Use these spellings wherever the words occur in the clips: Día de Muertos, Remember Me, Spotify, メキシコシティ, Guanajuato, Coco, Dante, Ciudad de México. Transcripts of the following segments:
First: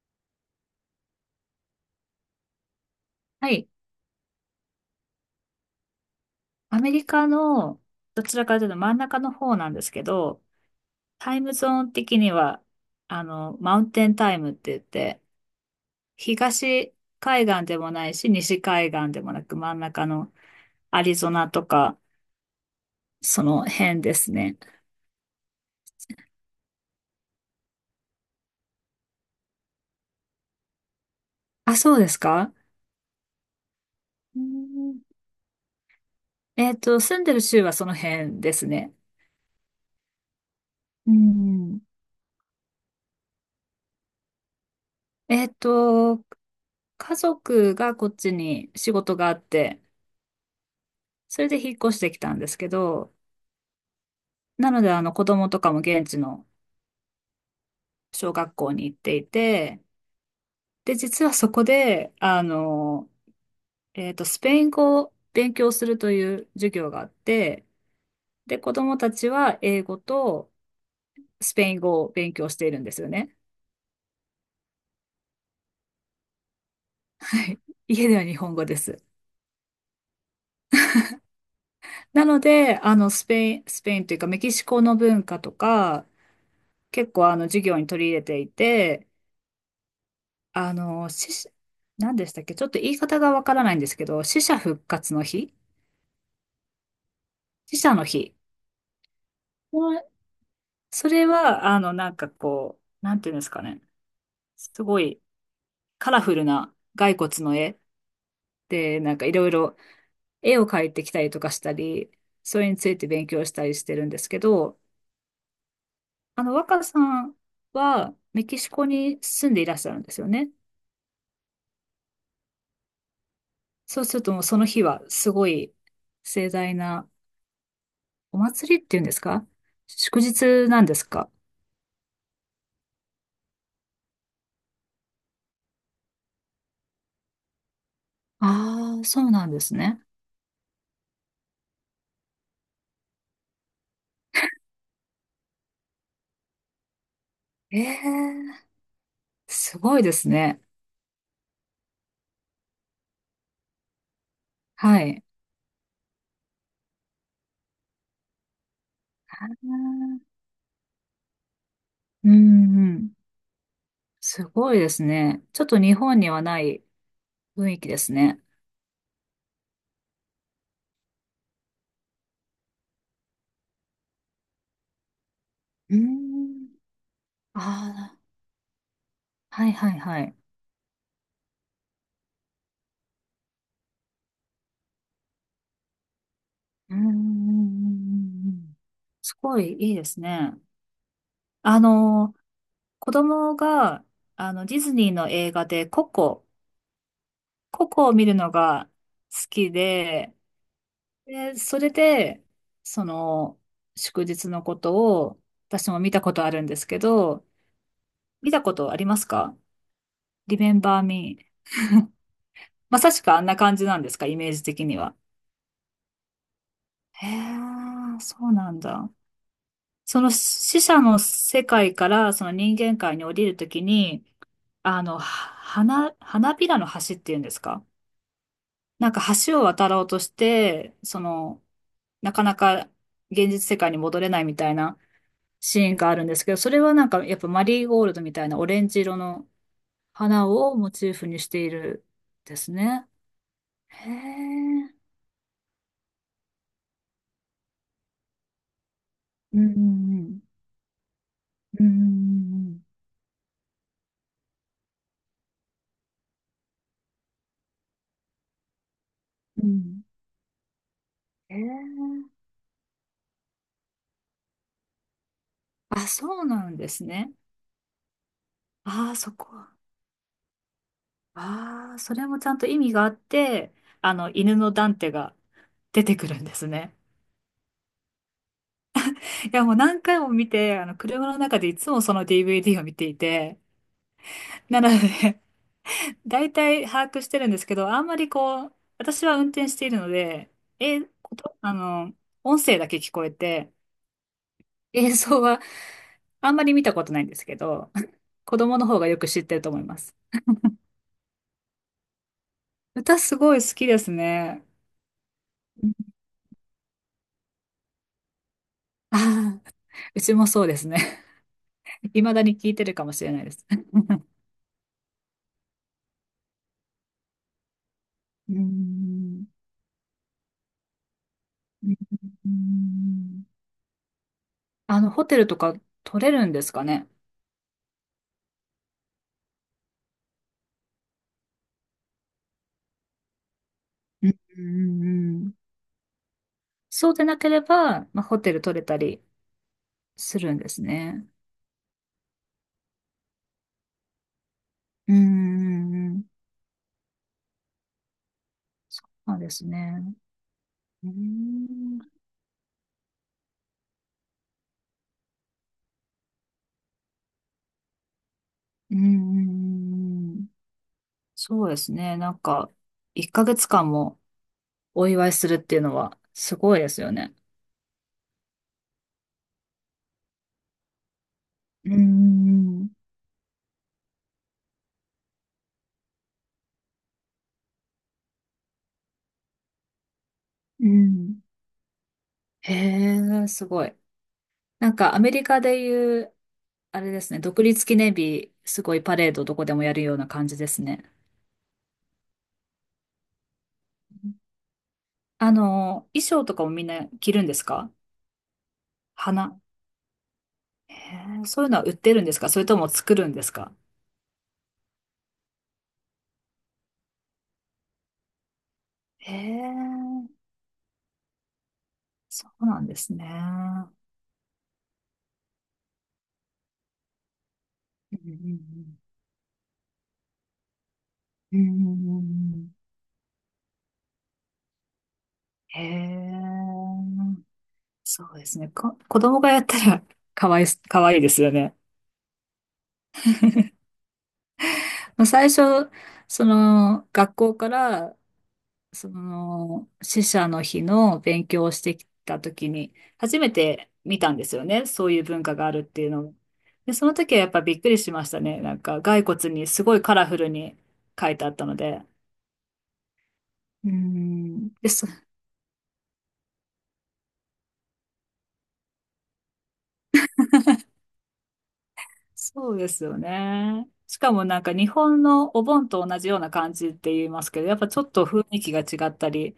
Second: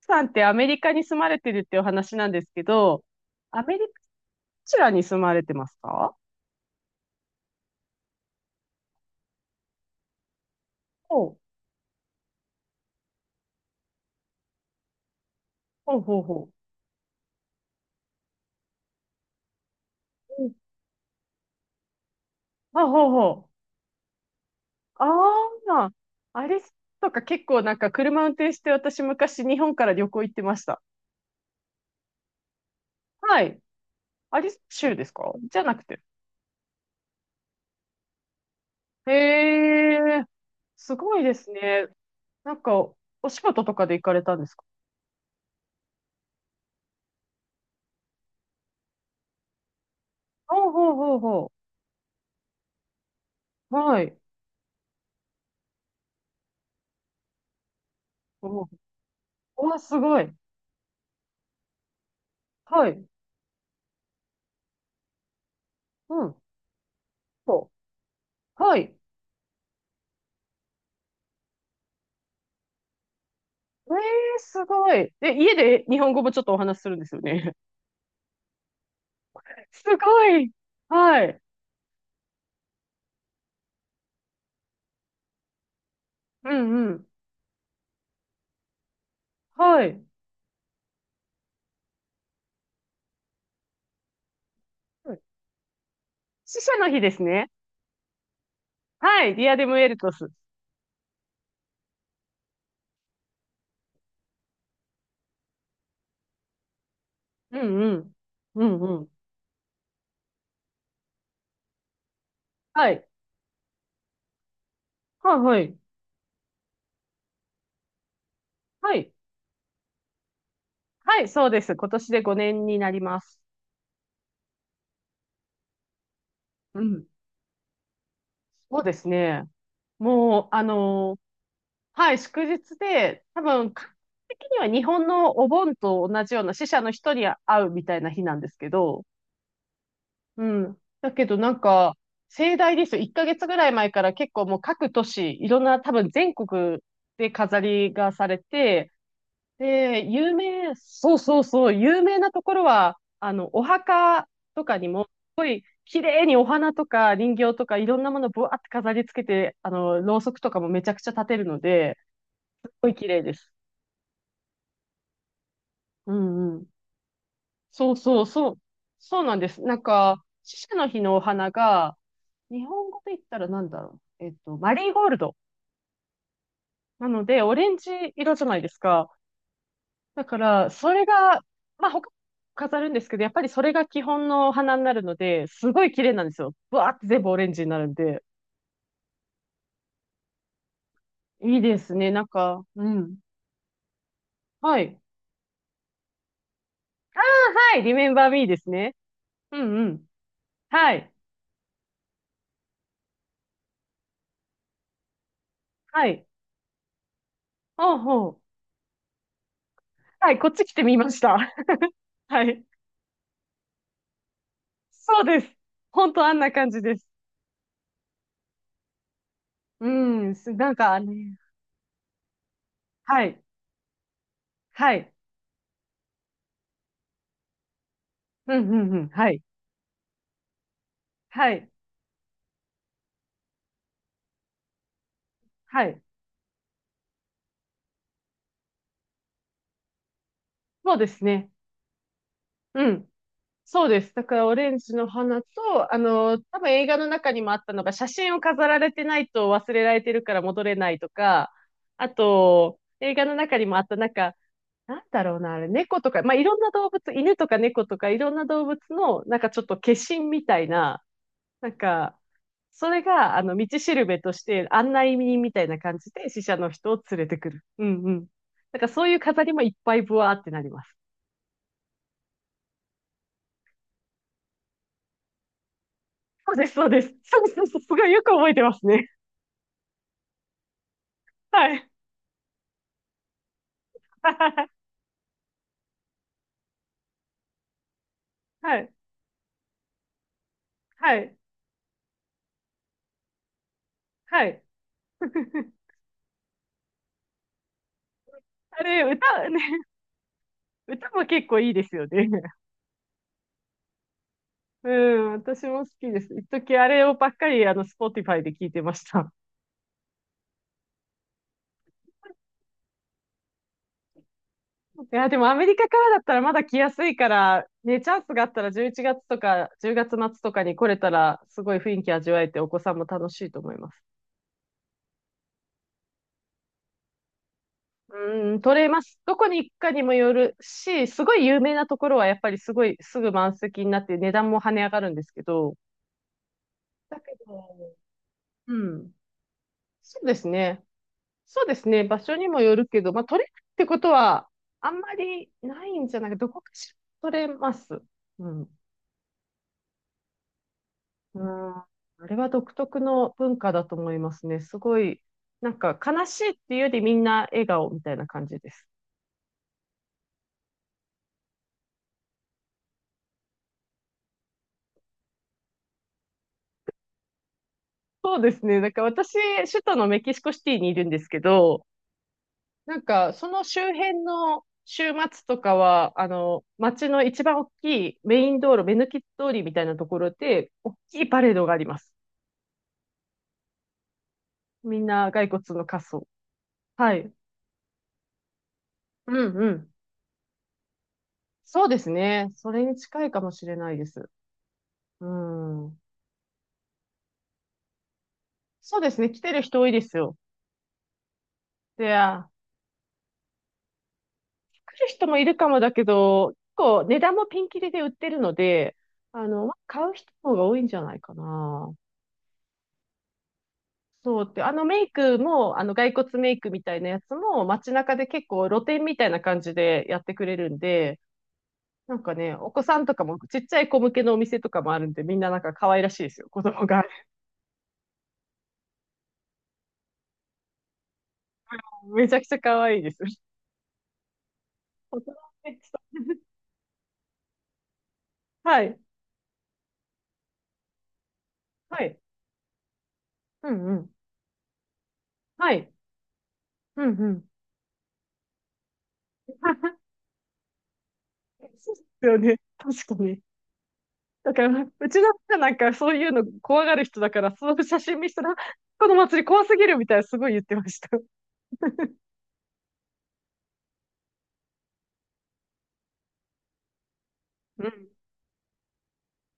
さんってアメリカに住まれてるっていうお話なんですけど、はアい。メリカ、どちらに住まれてますか？アメリカの、どちらかというと真ん中の方なんですけど、ほう、タイムゾーン的には、マウンテンタイムって言って、ほうほうほ東海岸でもないし、西海岸でもなく、真ん中のう。うん。アリゾナとか、あ、ほうほそう。の辺ですね。あ、あ、あれとか結構車運転して私昔日本から旅行行ってました。あ、そうですか。はい。うアリゾナ州ん。ですか、じゃなくて。住んでる州はその辺ですね。へえ、すうごいですん。ね。なんか、お仕事とかで行かれたんですか？えっと、家族がこっちに仕事があって、ほうほうほうそれほで引っ越してきたんですけど、う。はい。なので、子供とかも現地の小学おう、校に行っていうわ、て、すごい。で、実はそこで、はい。スペイン語を勉強するとうん。いう授業があって、そで、う。子はい。供たちは英語とスペイン語を勉強しているんですよね。えー、すごい。で、家で日本語もちょっとお話しするんです よはね。い。家では日本語です。すごい。はい。なので、スペインというかメキシコの文化とか、うんうん。結構授業に取り入れていて、はい。あの、し、何でしたっけ、ちょっと言い方がわからないんですけど、死者復活の日。死者の日ですね。死者の日。はい。ディアデムエルまあ、トス。それは、なんかこう、なんていうんですかね。すごいカラフルな骸骨のう絵んうん。うんで、うん。なんかいろいろ絵を描いてきたりとかしたり、それにつはいい。て勉強したりしてるんですけど、はいはい。若さんはメキシコはい。に住んでいらっしゃるんですよね。はい、そうです。今年で5年になります。そうするともうその日はすごい盛大うん。なお祭そりうっでていうんすですね。か？祝もう、日なんですか？はい、祝日で、多分、感覚的には日本のお盆と同じような死者の人に会うみたいな日なんですけああど、ー、そうなんですね。うん。だけど盛大ですよ。1ヶ月ぐらい前から結構もう各都市、いろんな多分全国で飾えりえ、がされて、すごいで、です有ね。名、そうそうそう、有名なところは、お墓とかにはも、い。綺麗にお花とか人形とかいろんなものぶわって飾り付けて、ろうそくとかもめちゃくちゃ立てるので、うん、すっごうい綺ん。麗です。すごいですね。ちょっと日う本にはんうなん。い雰囲気そうですそうね。そう。そうなんです。死者の日のお花が、日本語で言ったらなんだろう。えっと、マリーゴールド。うん。なので、オレンジあ色じゃないですか。あ、はい、はい、はだい。から、それが、まあ、他に飾るんですけど、やっぱりそれが基本の花になるので、すごい綺麗なんですよ。ブワーうってん、うん、う全部オレンジになるんで。ん、うん。すごいいいですね。いいであすね。の、う子ん。供が、ディはズい。ニーの映画でココ、あ、はい、コリコメをン見バーるミーのですがね。好うきんうん。で、はい。で、それで、その、祝日のことを、私もは見たい。ことあるんですけど、ほうほう。見たことありますか？ はい、こっち来てみ Remember ました。Me はい。まさしくあんな感じなんですか、イメージ的には。そうです。ほんとあんな感じです。へえ、そうなんだ。うそのん、す、なん死か者のね。世界からその人間界には降い。りるときに、はい。花びらの橋っていうんですか？うんうんうん。なんかはい。橋を渡ろうとして、そはの、い。なかなか現実世界に戻れないみたいなシはーンい。があるんですけど、それはなんかやっぱマリーゴールドみたいなオレンジ色の花をモそうでチーすフにしね。ているですうね。ん。そうでへす。だから、オレンジえ。の花と、多分映画の中にもあったのが、写真を飾られてないとうん、忘れられてるうかん、ら戻れないとか、うん。うん、うあん、うん、うと、ん、映画の中にもあった、なんだろうな、あれ、猫とか、まあ、いろんな動物、犬とか猫とか、いろんな動物の、ちょっうと化ん。身みたいな、えなんか、ー、それが、道しるべとして、案内人みたいな感あ、じで、そ死う者なのんで人をす連れね。てくる。うんうん。そうあいあ、うそ飾こ。りもいっぱいブワーってなります。ああ、それもちゃんと意味があって、犬のダンテが出てくるんそでうですす、そうね。です。そうそうそう、すごいよく覚えてますね。いや、もう何回も見て、車の中ではいい。つもその DVD を見ていて、なの で、大体把握してるんですけど、あんまりこう、はい。私は運転しているので、え、はこい。とあの、音声だけ聞こえて、はい。映像は あんまり見たことないんですけど、子供あの方れ、がよく知っ歌、てね、ると思います。歌も結構いいですよね。歌すごい好きですね。うん、私も好きです。一時あれをばっかり、Spotify で聞いてましあた。あ、うちもそうですね。未だに聞いてるかもしれないです。いや、でもアメリカからだったらまだ来やすいから、ね、チャンスがあっうーたら11月とん。か10月末とかに来れたら、すごい雰う囲気味わえーてお子さんも楽しん。いと思います。ホテルとか取れるんですかね。うん、取れます。どこに行くかにもよるし、すごい有名なところはやっぱりすごいすぐ満席になってう値ん、段もう跳ね上がるんですん、けうん。ど、そうだでけなけれど、ば、まあ、ホテルう取れたん、りそうですするんですね。ね。そうですね。場所にもよるけど、まあ、取れるってことはあんうまん、うりないんん、じうゃないん。か、どこかしら取れます。うん。そうなんですね。うーうん。あん。れは独特の文化だと思いますね。すごい、悲しいっていうよりみんな笑顔みたいな感じです。うん、うん、うん。そうですね。なんか、1ヶ月間もお祝いするっていうのはすごいですよね。そうですね。私、首都のメキシコシティにいるんですけど、うん、うん、その周辺の週末とかは、街の一番大きいメイン道路、目抜き通りみたいなところで、うん。大うきいパん。レードがあります。へえ、すごい。なんみんかアなメリ骸カ骨での仮い装。う、あれはでい。すね、独立記念日、すごいパレうードどんこうでもん。やるような感じですね。そうですね。それに近いかもしれないです。うん。衣装とかもみんな着るんですか？そうですね。来て花。る人多いですよ。へえ、そういうのは売ってで、るんですか、あそれとも作るんですか？来る人もいるかもだけど、結構値段もピンキリで売ってるので、へ買う人え、の方が多いんじゃないかな。そうなんですね。そうって、あのメイクも、あの骸骨メイクみたいなやつも街中うで結構露ん、店みたいな感じでやってくれるんで、うん、うん。うん、うん、うおん。子さんとかもちっちゃい子向けのお店とかもあるんで、みんなへ可愛らしいですよ、子供が。え、そうですね。子供がやったら かわいいですよね。めちゃくちゃ可愛いです。大人最めっち初、ゃ。 その、学校から はい、その、死者の日の勉強をしてはきい、た時に、初めうんてうん、見たんですよね。そういう文化があはるっい、ていうのを。で、うそんのう時はやっん。ぱびっくりしましたね。なんか、骸骨にすごいカ ラフルに書いてあったのそうで。ですよね、確かに。うーだから、ん。で、そ、うちの人なんかそういうの怖がる人だから、その写真見せたら、この祭り怖すぎるみたいなすごい言ってました。そうですよね。しかもなんか日本のお盆と同じような感じって言いますけど、やっぱうちょん、っと雰囲気が違ったり、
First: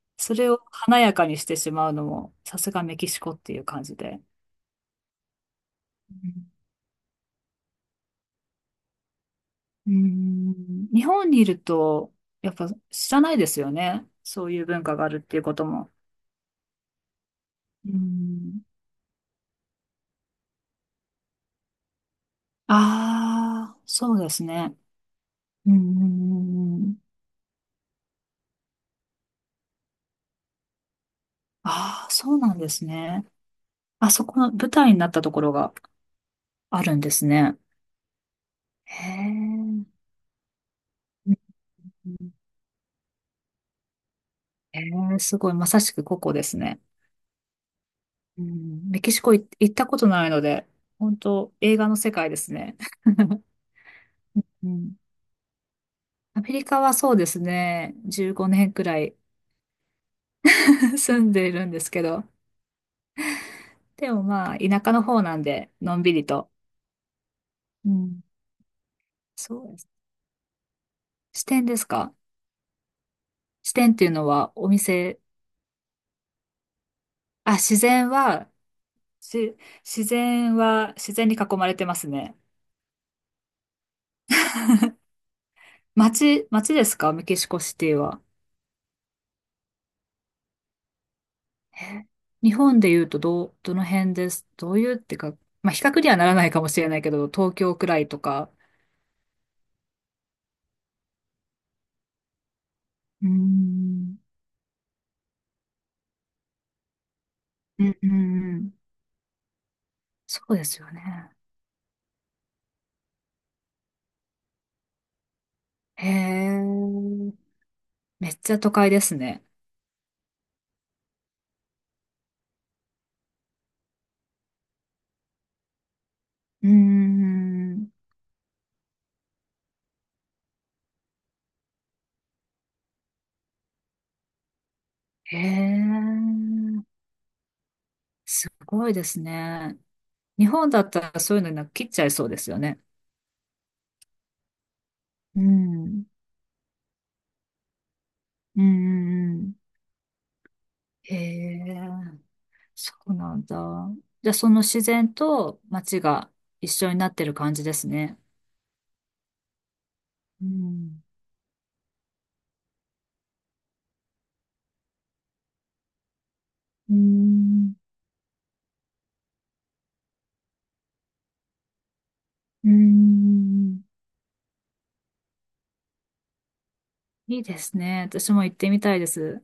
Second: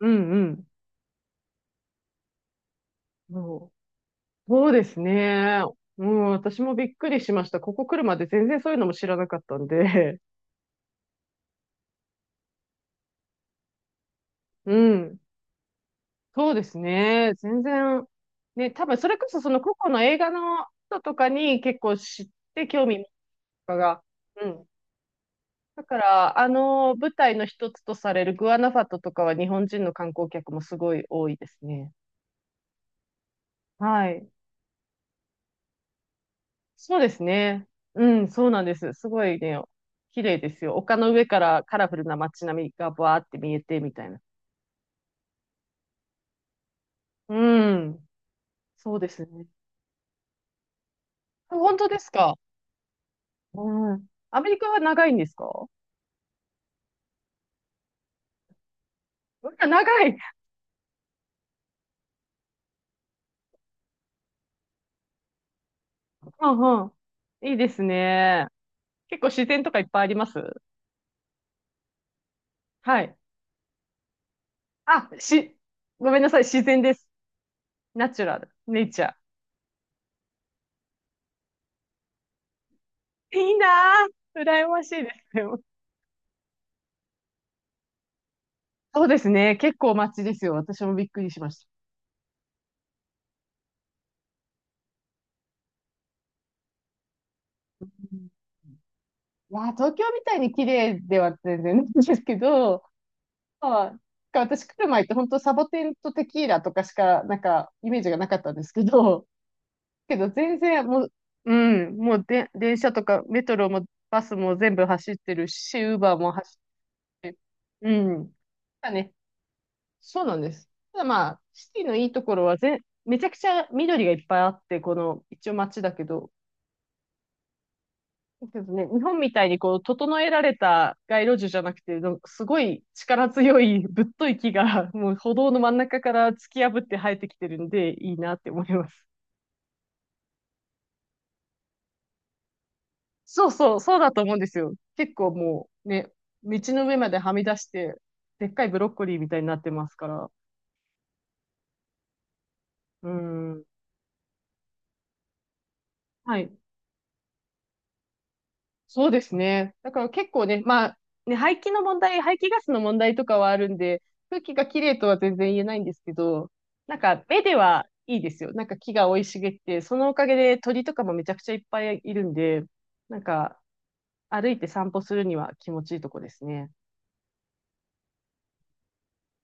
うん、そうれをん。華やかにしてしまうのも、さすがメキシコっていうそ感じで。う、そうですね。うん、私もびっくりしました。ここ来るまで全然そういうのも知らなかったんうーで。ん、日本にいると、やっぱ知らないですよね。そうい うう文化があるん、っていうことも。そうですね。全うー然、ん、ね、多分それこそその個々の映画の人とかに結構知って興味とあかあ、が。そうですうん。ね。うーだから、あのん、舞台の一つとされるグアナファトとかは日本人の観光客もすごい多いですね。ああ、そうなんですね。はあそい。この舞台になったところがあるそうんでですすね。ね。うん、そうなんです。へすごえ、いね、う綺麗ですよ。丘の上からカラフルな街ん。並みがバーって見えてみたいな。へえ、すごい、まさしくここですね。うん、うん、そうメでキシすコ行ね。行ったことないので、本当映本当画のです世界か。ですね。うん。アうメリカはん。長いんですか？うアメリカはそうですね、15年くらい わ、長い。住んでいるんですけど、でもまあ、田舎の方なんで、のんびりうと。んうん。いいですうん。ね。結構自然そとうかでいっす。ぱいあります？支店ですか？はい。支店っていうのは、おあ、店、し、ごめんなさい。自然です。あ、自然ナチュラル。は、ネイチャし、自然は、自然に囲まれてますね。ー。いいなぁ。羨ましいですよ。街ですか、メキシコシティは？そうですね。結構街ですよ。私もびっくりしましえ日本で言うと、どの辺です。どういうってか、まあ、比較にはならないかもしれないけど、東京くらいとた。か。いやー、東京みたいに綺麗では全然ないんですけど、うー まあ、ん。か、私来る前って本当サボテンとテキーラとかしか、うイん、メーうジん、がなかったんうですけん。ど、けどそう全です然よもう、ね。うん、もうで、電車とかメトロもバスも全部走ってるし、ウーへバーも走っえ。て、うん。めっちゃ都まあ会でね、すね。そうなんです。ただまあ、シティのいいところは全、めちゃくちゃ緑がいっぱいあって、この、一応街だけど、うーん。ですね、日本みたいにこう、整えられた街路樹じゃなくて、すごい力強いぶっとい木が、もう歩へ道の真ん中から突き破っえ。て生えてきてるんで、いいなっすて思いまごいです。すね。日本だったらそういうのなんか切っちゃいそうですよね。そうそう、そうだと思うんですよ。結構うもうん。ね、道の上まではみ出して、でっうかん、いブロッコリーみうん、うたいになん。ってますから。へえ。そううなんだ。ん。じゃあその自然と街がはい。一緒になってる感じですね。そうですね。だから結う構ね、まあ、ん。ね、排気の問題、排気ガスの問題とかはあるんで、空気がきれいとは全然言えないんですけど、う目でん。はいいですよ。木が生い茂って、そのおかげで鳥とかもめちゃくちゃいっぱいいるんで、うなんかん。歩いて散歩するには気持ちいいとこですね。いいですね。私も行ってみたいです。